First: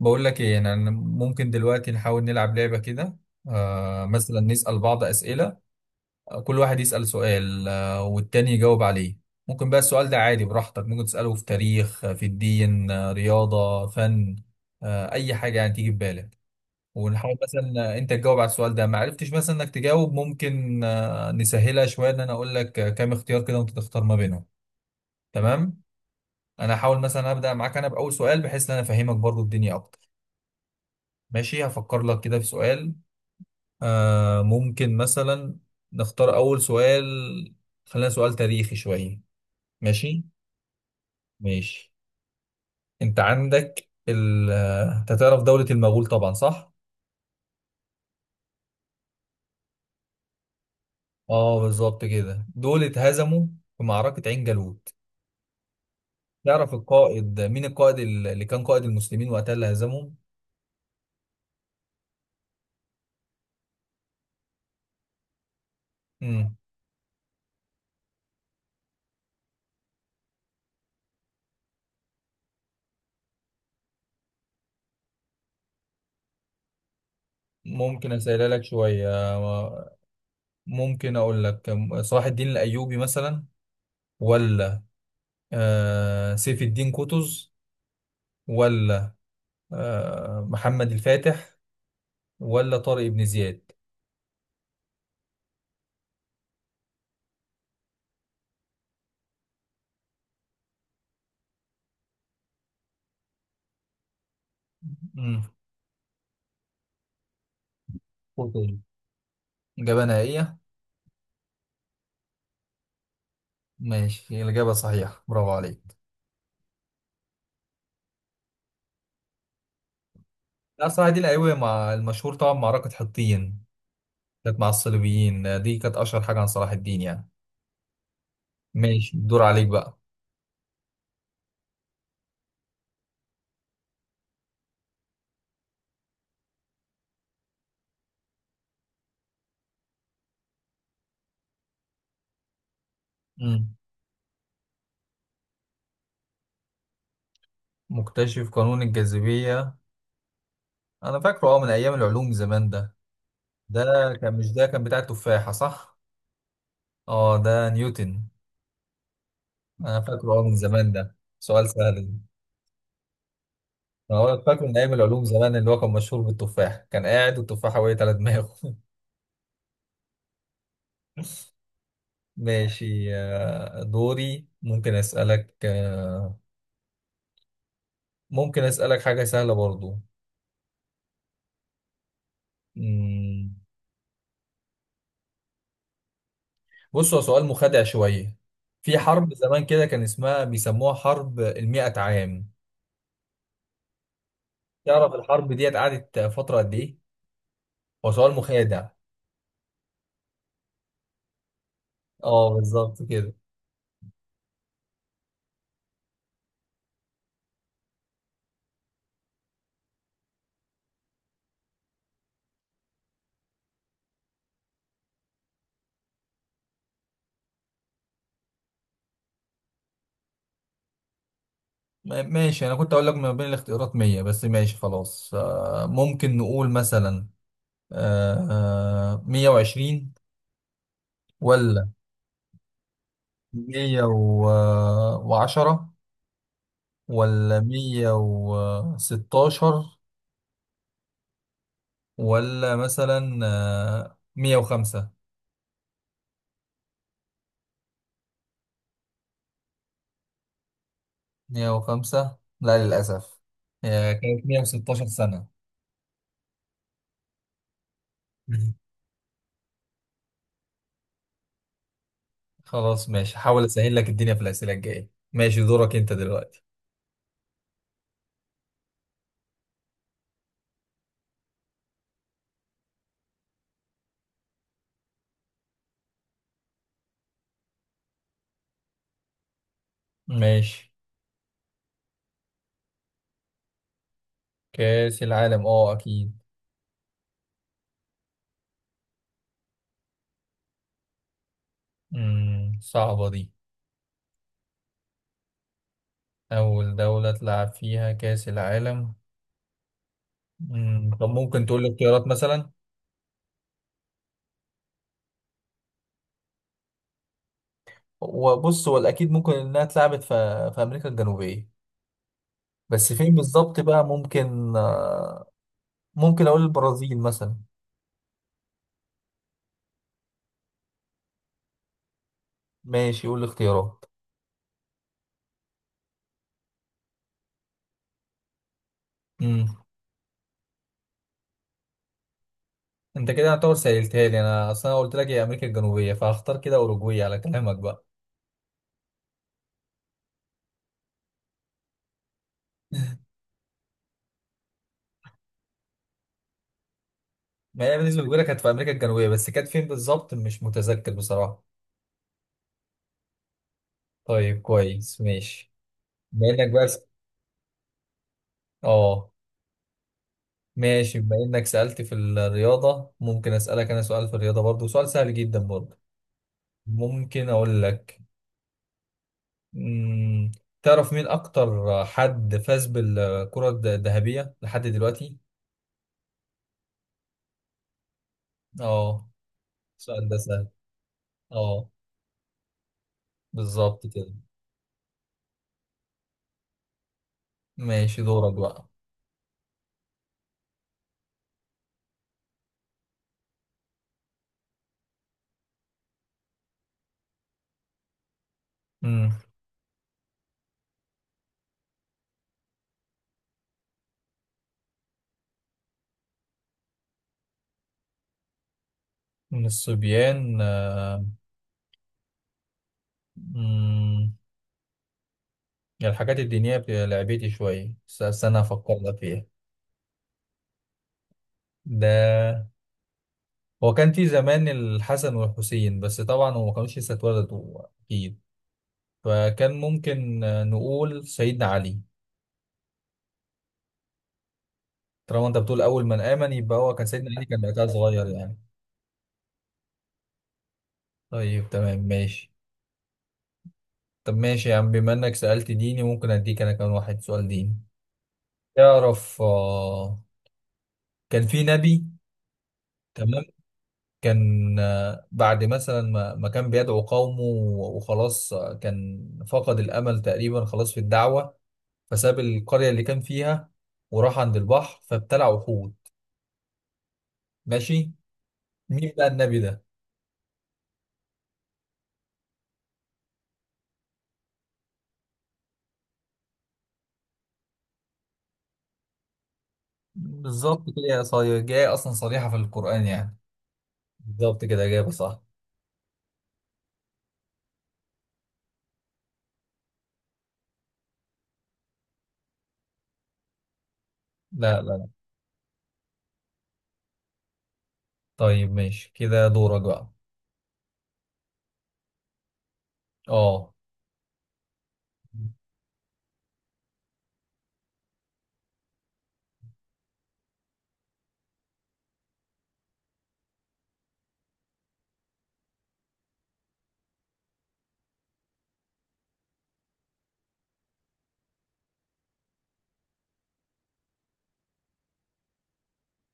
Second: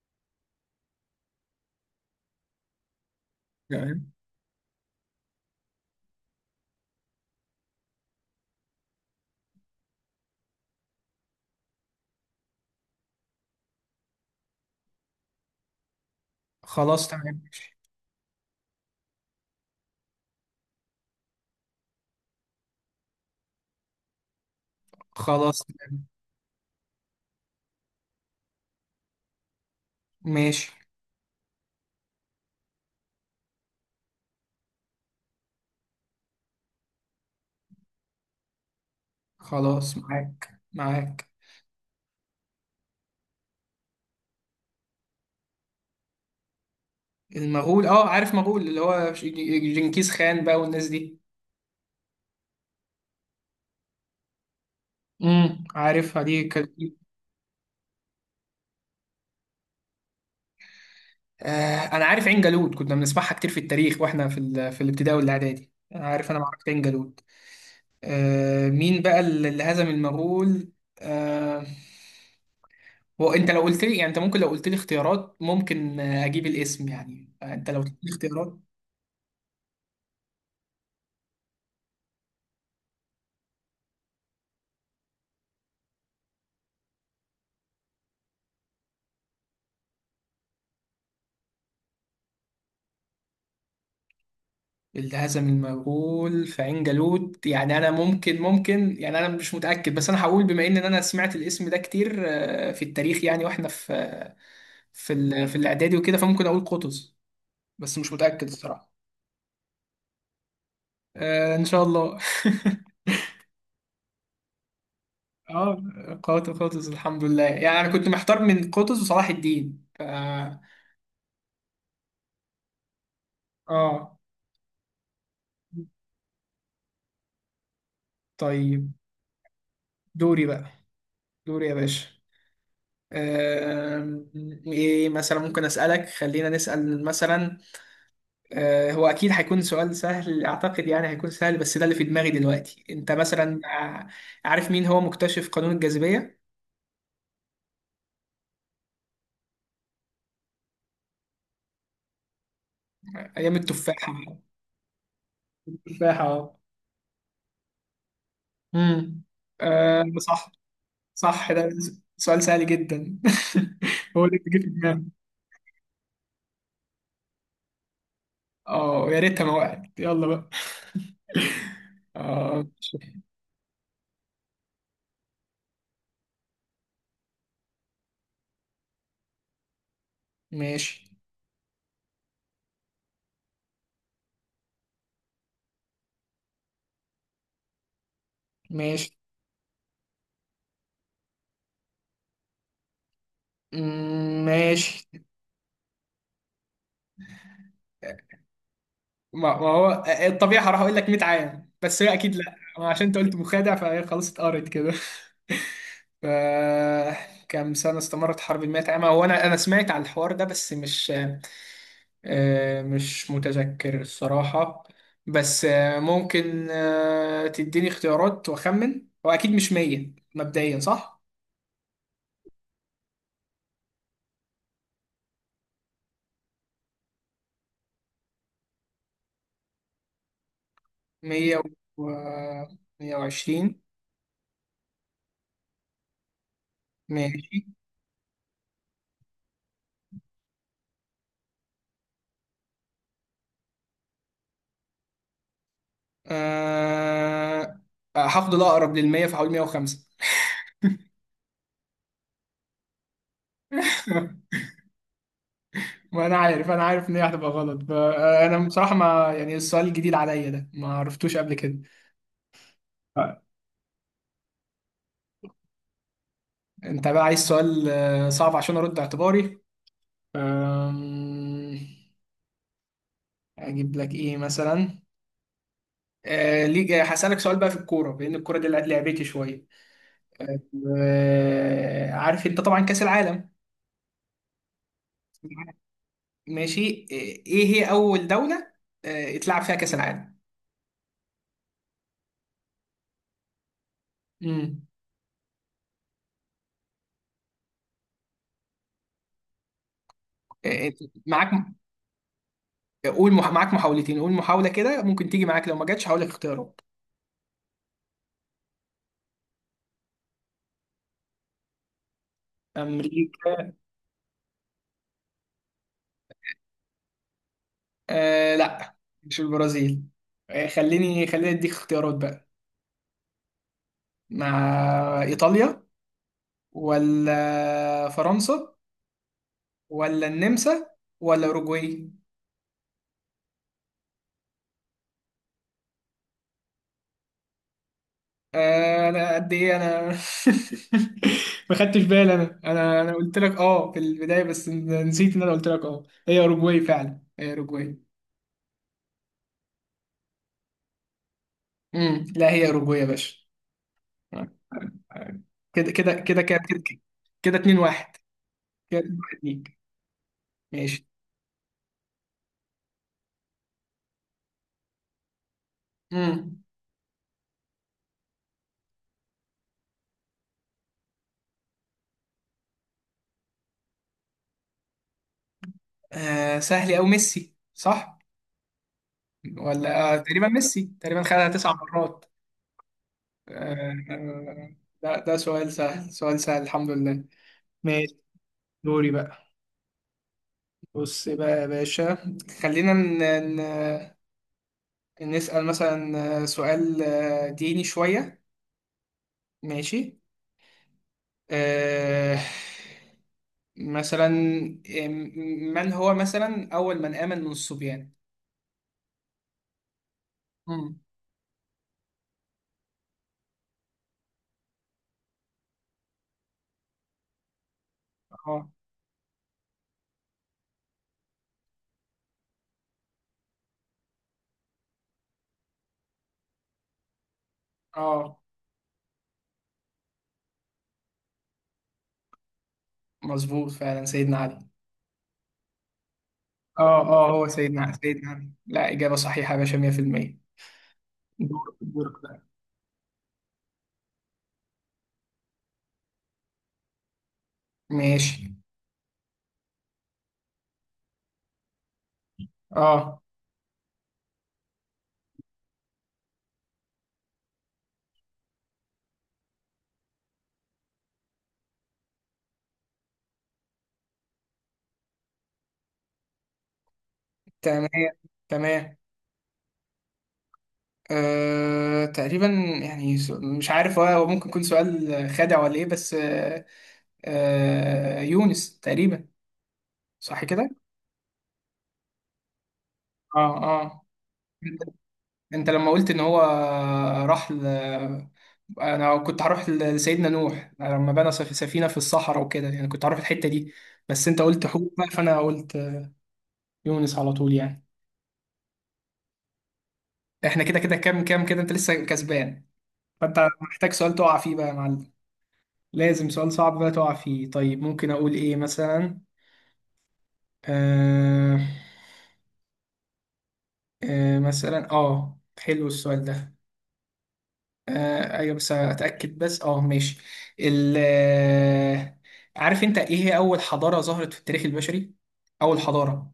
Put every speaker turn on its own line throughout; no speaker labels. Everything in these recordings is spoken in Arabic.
بقول لك ايه، يعني انا ممكن دلوقتي نحاول نلعب لعبة كده. آه،
تمام.
مثلا نسأل بعض أسئلة. كل واحد يسأل سؤال والتاني يجاوب عليه. ممكن بقى السؤال ده عادي براحتك، ممكن تسأله في تاريخ، في الدين، رياضة، فن، أي حاجة يعني تيجي في بالك.
خلاص، تمام،
ونحاول مثلا،
ماشي.
أنت تجاوب على السؤال ده. ما عرفتش مثلا إنك تجاوب، ممكن نسهلها شوية، إن أنا أقول لك كام اختيار كده وأنت تختار ما بينهم.
خلاص،
تمام،
تمام.
أنا هحاول مثلا أبدأ معاك أنا بأول سؤال بحيث إن أنا أفهمك برضو الدنيا أكتر.
ماشي.
ماشي، هفكر لك كده في سؤال. ممكن مثلا نختار أول سؤال. خلينا سؤال تاريخي شوية.
خلاص،
ماشي
معاك معاك.
ماشي. أنت عندك ال آه، أنت تعرف دولة المغول طبعا، صح؟
المغول، اه، عارف مغول اللي هو جنكيز خان بقى والناس دي.
اه، بالظبط كده، دول اتهزموا في معركة عين جالوت.
عارفها دي كانت.
تعرف القائد مين، القائد اللي كان قائد المسلمين وقتها اللي هزمهم؟
انا عارف عين جالوت، كنا بنسمعها كتير في التاريخ واحنا في في الابتدائي والاعدادي. انا عارف
مم.
معركة عين جالوت. مين بقى اللي هزم المغول؟ آه. هو انت لو قلت لي، يعني انت ممكن لو قلت لي اختيارات، ممكن اجيب الاسم، يعني انت لو قلت لي
ممكن أسألها
اختيارات.
لك شوية، ممكن أقول لك صلاح الدين الأيوبي مثلا، ولا سيف الدين قطز، ولا محمد الفاتح، ولا طارق بن زياد.
الهزم المغول في عين جالوت، يعني انا ممكن، يعني انا مش متاكد، بس انا هقول، بما ان انا سمعت الاسم ده كتير في التاريخ، يعني واحنا في في
امم،
ال- في الاعدادي وكده، فممكن اقول قطز. بس مش متاكد
قلت إيه؟
الصراحه.
إجابة نهائية.
ان شاء الله.
ماشي، الإجابة صحيحة، برافو
اه.
عليك.
قوات قطز، الحمد لله. يعني انا كنت محتار من قطز وصلاح الدين
لا صراحة دي الأيوة مع المشهور طبعا معركة حطين،
اه،
كانت مع الصليبيين. دي كانت أشهر حاجة عن صلاح الدين يعني.
طيب.
ماشي، الدور عليك بقى.
دوري بقى، دوري يا باشا. آم، ايه مثلا ممكن اسالك؟ خلينا نسال مثلا، هو اكيد هيكون سؤال سهل اعتقد، يعني هيكون سهل، بس ده اللي في دماغي دلوقتي. انت مثلا
امم،
عارف مين هو مكتشف قانون الجاذبية؟
مكتشف قانون الجاذبية. أنا فاكره أه من أيام العلوم زمان ده.
ايام
ده
التفاحة.
كان، مش ده كان بتاع التفاحة، صح؟
التفاحة، اه.
أه، ده نيوتن.
امم
أنا فاكره أه
صح.
من زمان، ده
صح، ده
سؤال سهل.
سؤال سهل جدا. هو
هو
اللي
أنا
جه في
فاكر من ايام
دماغي.
العلوم زمان، اللي هو كان مشهور بالتفاح، كان قاعد والتفاحه وقعت على دماغه.
اه، يا ريتها ما وقعت. يلا بقى. اه.
ماشي، دوري، ممكن اسالك، ممكن اسالك حاجه سهله برضو.
ماشي.
مم، بص، هو سؤال مخادع شويه. في
ماشي.
حرب زمان كده كان اسمها، بيسموها حرب المئة عام.
ماشي.
تعرف الحرب ديت قعدت فتره قد ايه؟ هو سؤال مخادع.
ما هو الطبيعي هروح اقول لك 100 عام، بس هي اكيد
اه
لا، ما
بالظبط
عشان انت
كده.
قلت مخادع فهي خلاص اتقرت كده. ف كام سنة استمرت حرب المئة عام؟ هو أنا سمعت على الحوار ده، بس مش، مش متذكر الصراحة. بس ممكن تديني اختيارات وأخمن. هو أكيد مش 100 مبدئيا، صح؟
ماشي، انا كنت اقول لك ما بين الاختيارات 100، بس ماشي خلاص. ممكن نقول مثلا، آه، 120،
مية
ولا
و 120.
110،
ماشي.
ولا 116، ولا مثلا 105.
أه... هاخد الأقرب للمية، فهقول 105.
105، لا للأسف. هي كانت 116 سنة.
ما انا عارف، ان هي هتبقى غلط. انا
مم.
بصراحه، ما يعني السؤال الجديد عليا ده، ما عرفتوش قبل كده.
خلاص ماشي،
آه،
حاول أسهل لك الدنيا في الأسئلة الجاية. ماشي، دورك أنت دلوقتي.
انت بقى عايز سؤال صعب عشان ارد اعتباري. أم، اجيب لك ايه مثلا؟ ليك هسألك سؤال بقى في الكوره، بان الكوره دي لعبتي شويه.
ماشي،
عارف انت طبعا كاس العالم؟
كأس العالم، أه أكيد.
ماشي. ايه هي اول دوله اتلعب فيها كاس العالم؟
مم، صعبة دي.
امم
أول دولة تلعب فيها كأس العالم.
آه،
مم، طب
معاك.
ممكن تقول لي اختيارات مثلا.
قول، معاك محاولتين. قول محاوله كده، ممكن تيجي معاك، لو ما جاتش هقول لك اختيارات.
وبص، هو الأكيد ممكن إنها اتلعبت في أمريكا الجنوبية، بس فين
امريكا.
بالظبط بقى. ممكن ممكن أقول البرازيل مثلا.
لا، مش البرازيل. خليني اديك اختيارات بقى.
ماشي، قول الاختيارات.
مع ايطاليا، ولا فرنسا،
مم.
ولا النمسا، ولا اوروجواي.
انت كده هتعتبر سهلتها لي، انا اصلا قلت لك هي امريكا الجنوبيه، فهختار كده اوروجواي على كلامك بقى.
انا قد ايه انا. ما خدتش بالي، انا، انا قلت لك، اه، في البدايه، بس نسيت ان انا قلت لك، اه، هي اوروجواي. فعلا هي
ما هي
اوروجواي.
بالنسبه لي كانت في امريكا الجنوبيه، بس كانت فين بالظبط مش متذكر بصراحه.
لا، هي اوروجواي يا باشا.
طيب كويس ماشي.
كده كده كده
بما
كده
انك
كده.
بس،
كده 2-1. كده 2
اه
1 ليك. ماشي.
ماشي، بما انك سألت في الرياضة ممكن اسألك انا سؤال في الرياضة برضو، سؤال سهل جدا برضو.
مم.
ممكن اقول لك، مم، تعرف مين اكتر حد فاز بالكرة الذهبية لحد دلوقتي؟
سهل أوي، ميسي، صح؟
اه،
ولا،
السؤال ده
تقريبا
سهل.
ميسي، تقريبا خدها تسع
اه
مرات آه،
بالظبط كده.
آه، ده سؤال سهل، سؤال سهل، الحمد لله. ماشي.
ماشي، دورك بقى.
دوري بقى. بص بقى يا باشا، خلينا ن... نسأل مثلا سؤال ديني شوية.
مم،
ماشي. آه مثلا، آه، من هو مثلا أول من آمن من الصبيان؟
من الصبيان،
مم.
مم، يعني الحاجات الدينية بتبقى لعبتي شوية، بس استنى
اه،
افكر لك فيها. ده هو كان في زمان الحسن والحسين، بس طبعا هو ما كانوش لسه اتولدوا
اه،
اكيد. فكان ممكن نقول سيدنا علي.
مظبوط، فعلا سيدنا علي.
طالما انت بتقول اول من امن، يبقى هو
اه،
كان سيدنا
اه،
علي،
هو
كان وقتها
سيدنا
صغير
سيدنا علي.
يعني.
لا، إجابة صحيحة يا باشا، 100%.
طيب
دورك،
تمام
دورك بقى.
ماشي. طب ماشي يا عم، بما انك سألت ديني ممكن اديك انا كمان واحد سؤال ديني.
ماشي.
تعرف كان في نبي،
اه.
تمام، كان بعد مثلا ما كان بيدعو قومه، وخلاص كان فقد الامل تقريبا خلاص في الدعوة، فساب القرية اللي كان فيها وراح عند البحر فابتلع وحود.
تمام،
ماشي،
تمام.
مين بقى النبي ده؟
تقريبا، يعني مش عارف. هو ممكن يكون سؤال خادع ولا ايه، بس يونس تقريبا. صح كده؟
بالظبط كده يا صايع، جاي اصلا صريحة في القرآن يعني.
اه، اه.
بالظبط
انت،
كده، إجابة صح.
أنت لما قلت ان هو راح. انا كنت هروح لسيدنا نوح لما بنى سفينة في الصحراء وكده، يعني كنت هروح الحتة دي. بس انت قلت
لا لا
حوت بقى،
لا.
فانا قلت يونس على طول يعني.
طيب ماشي كده، دورك بقى.
احنا كده كده، كام كده، انت لسه كسبان. فانت
اه
محتاج سؤال تقع فيه بقى يا معلم. لازم سؤال صعب بقى تقع فيه. طيب ممكن اقول ايه مثلا؟ آه مثلا، اه، حلو السؤال ده. ايوه، بس اتاكد، بس اه، ماشي. ال آه، عارف انت ايه هي اول حضارة ظهرت في التاريخ البشري؟ اول حضارة.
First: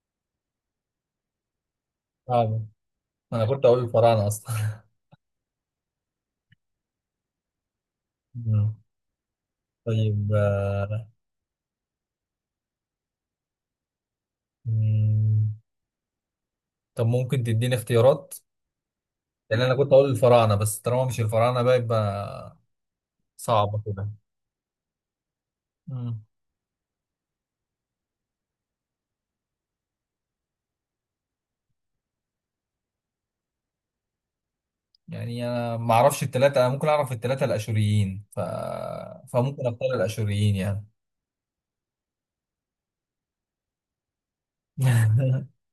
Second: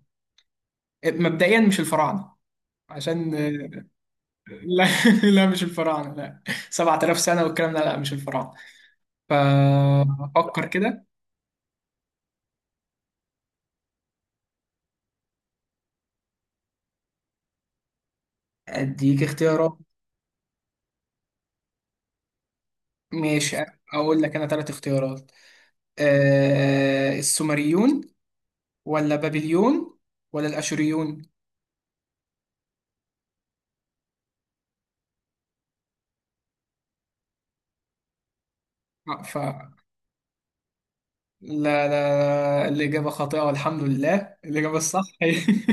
مبدئيا مش الفراعنة.
فعلا.
عشان
انا كنت اقول الفراعنة اصلا.
لا، لا، مش الفراعنة، لا. 7000 سنة والكلام ده، لا، مش الفراعنة.
مم. طيب
ففكر كده.
مم. طب ممكن تديني اختيارات؟
أديك
لان انا
اختيارات.
كنت اقول الفراعنة، بس طالما مش الفراعنة بقى يبقى
ماشي.
صعبة كده.
أقول لك أنا 3 اختيارات.
مم.
أه، السومريون، ولا بابليون، ولا الأشوريون.
يعني انا ما اعرفش التلاتة، انا ممكن اعرف التلاتة الاشوريين
آه، ف
فممكن اختار الاشوريين يعني.
لا، لا، لا، الإجابة خاطئة، والحمد لله. الإجابة الصح هي،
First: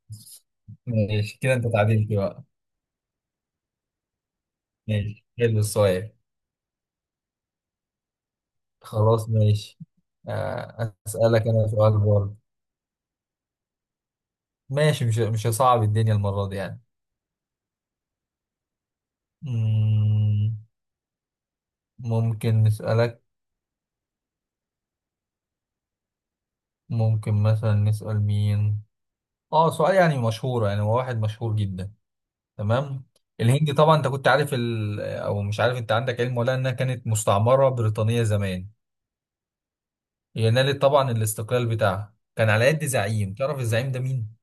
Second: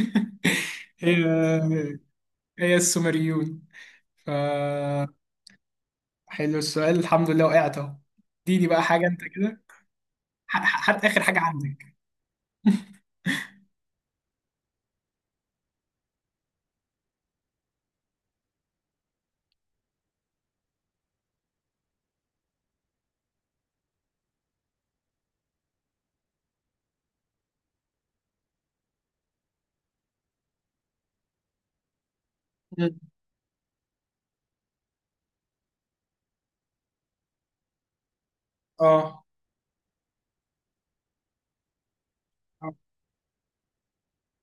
هي،
ماشي كده انت تعادلت بقى.
هي السومريون. ف
ماشي، حلو السؤال.
حلو السؤال، الحمد لله، وقعت أهو. دي بقى حاجة، أنت
خلاص
كده.
ماشي،
حتى آخر حاجة
اسالك انا
عندك.
سؤال برضه. ماشي، مش هصعب الدنيا المرة دي يعني. مم، ممكن نسالك، ممكن مثلا نسال مين. اه سؤال يعني مشهور، يعني هو واحد مشهور جدا.
مم.
تمام. الهند طبعا، انت كنت عارف او مش عارف، انت عندك علم ولا انها كانت مستعمره بريطانيه زمان.
اه.
هي نالت طبعا الاستقلال بتاعها، كان على يد زعيم. تعرف الزعيم ده مين؟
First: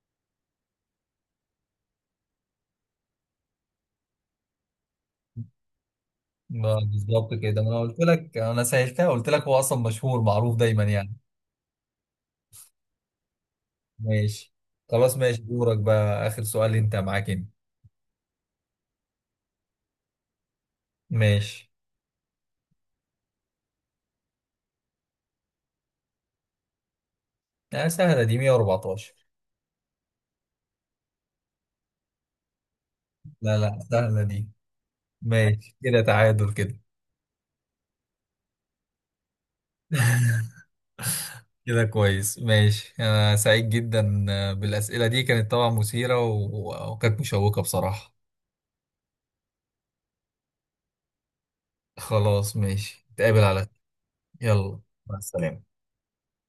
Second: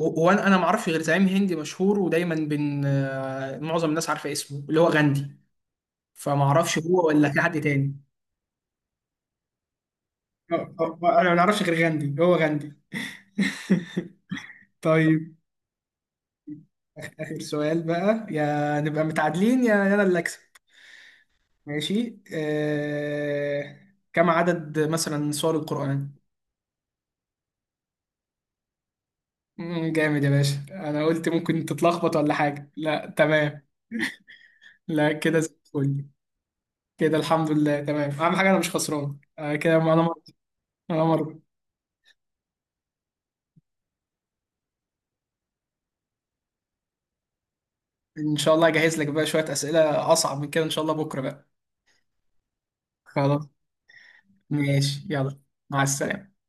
هو انا ما اعرفش غير زعيم هندي مشهور ودايما بين معظم الناس عارفه اسمه، اللي هو غاندي. فما
ما
اعرفش هو ولا
بالظبط
في حد
كده، ما انا
تاني.
قلت لك انا سهلتها، قلت لك هو اصلا مشهور معروف دايما يعني.
انا ما اعرفش غير غاندي، هو غاندي.
ماشي. خلاص
طيب.
ماشي، دورك بقى، اخر سؤال انت معاك
اخر
انت.
سؤال بقى، يا نبقى متعادلين، يا انا اللي اكسب.
ماشي،
ماشي. كم عدد مثلا سور القرآن؟
آه سهله دي، 114.
جامد يا باشا. انا قلت ممكن تتلخبط ولا حاجه، لا،
لا
تمام.
لا سهله دي.
لا، كده زي
ماشي كده،
الفل.
تعادل. كده
كده الحمد لله، تمام. اهم حاجه انا مش خسران، كده. انا مر...
كده كويس ماشي، أنا سعيد جدا، بالأسئلة دي كانت طبعا مثيرة وكانت مشوقة بصراحة.
ان شاء الله اجهز لك بقى شوية اسئلة اصعب من كده، ان شاء الله، بكرة بقى.
خلاص ماشي، نتقابل
خلاص.
على، يلا،
ماشي.
مع
يلا.
السلامة.
مع السلامة.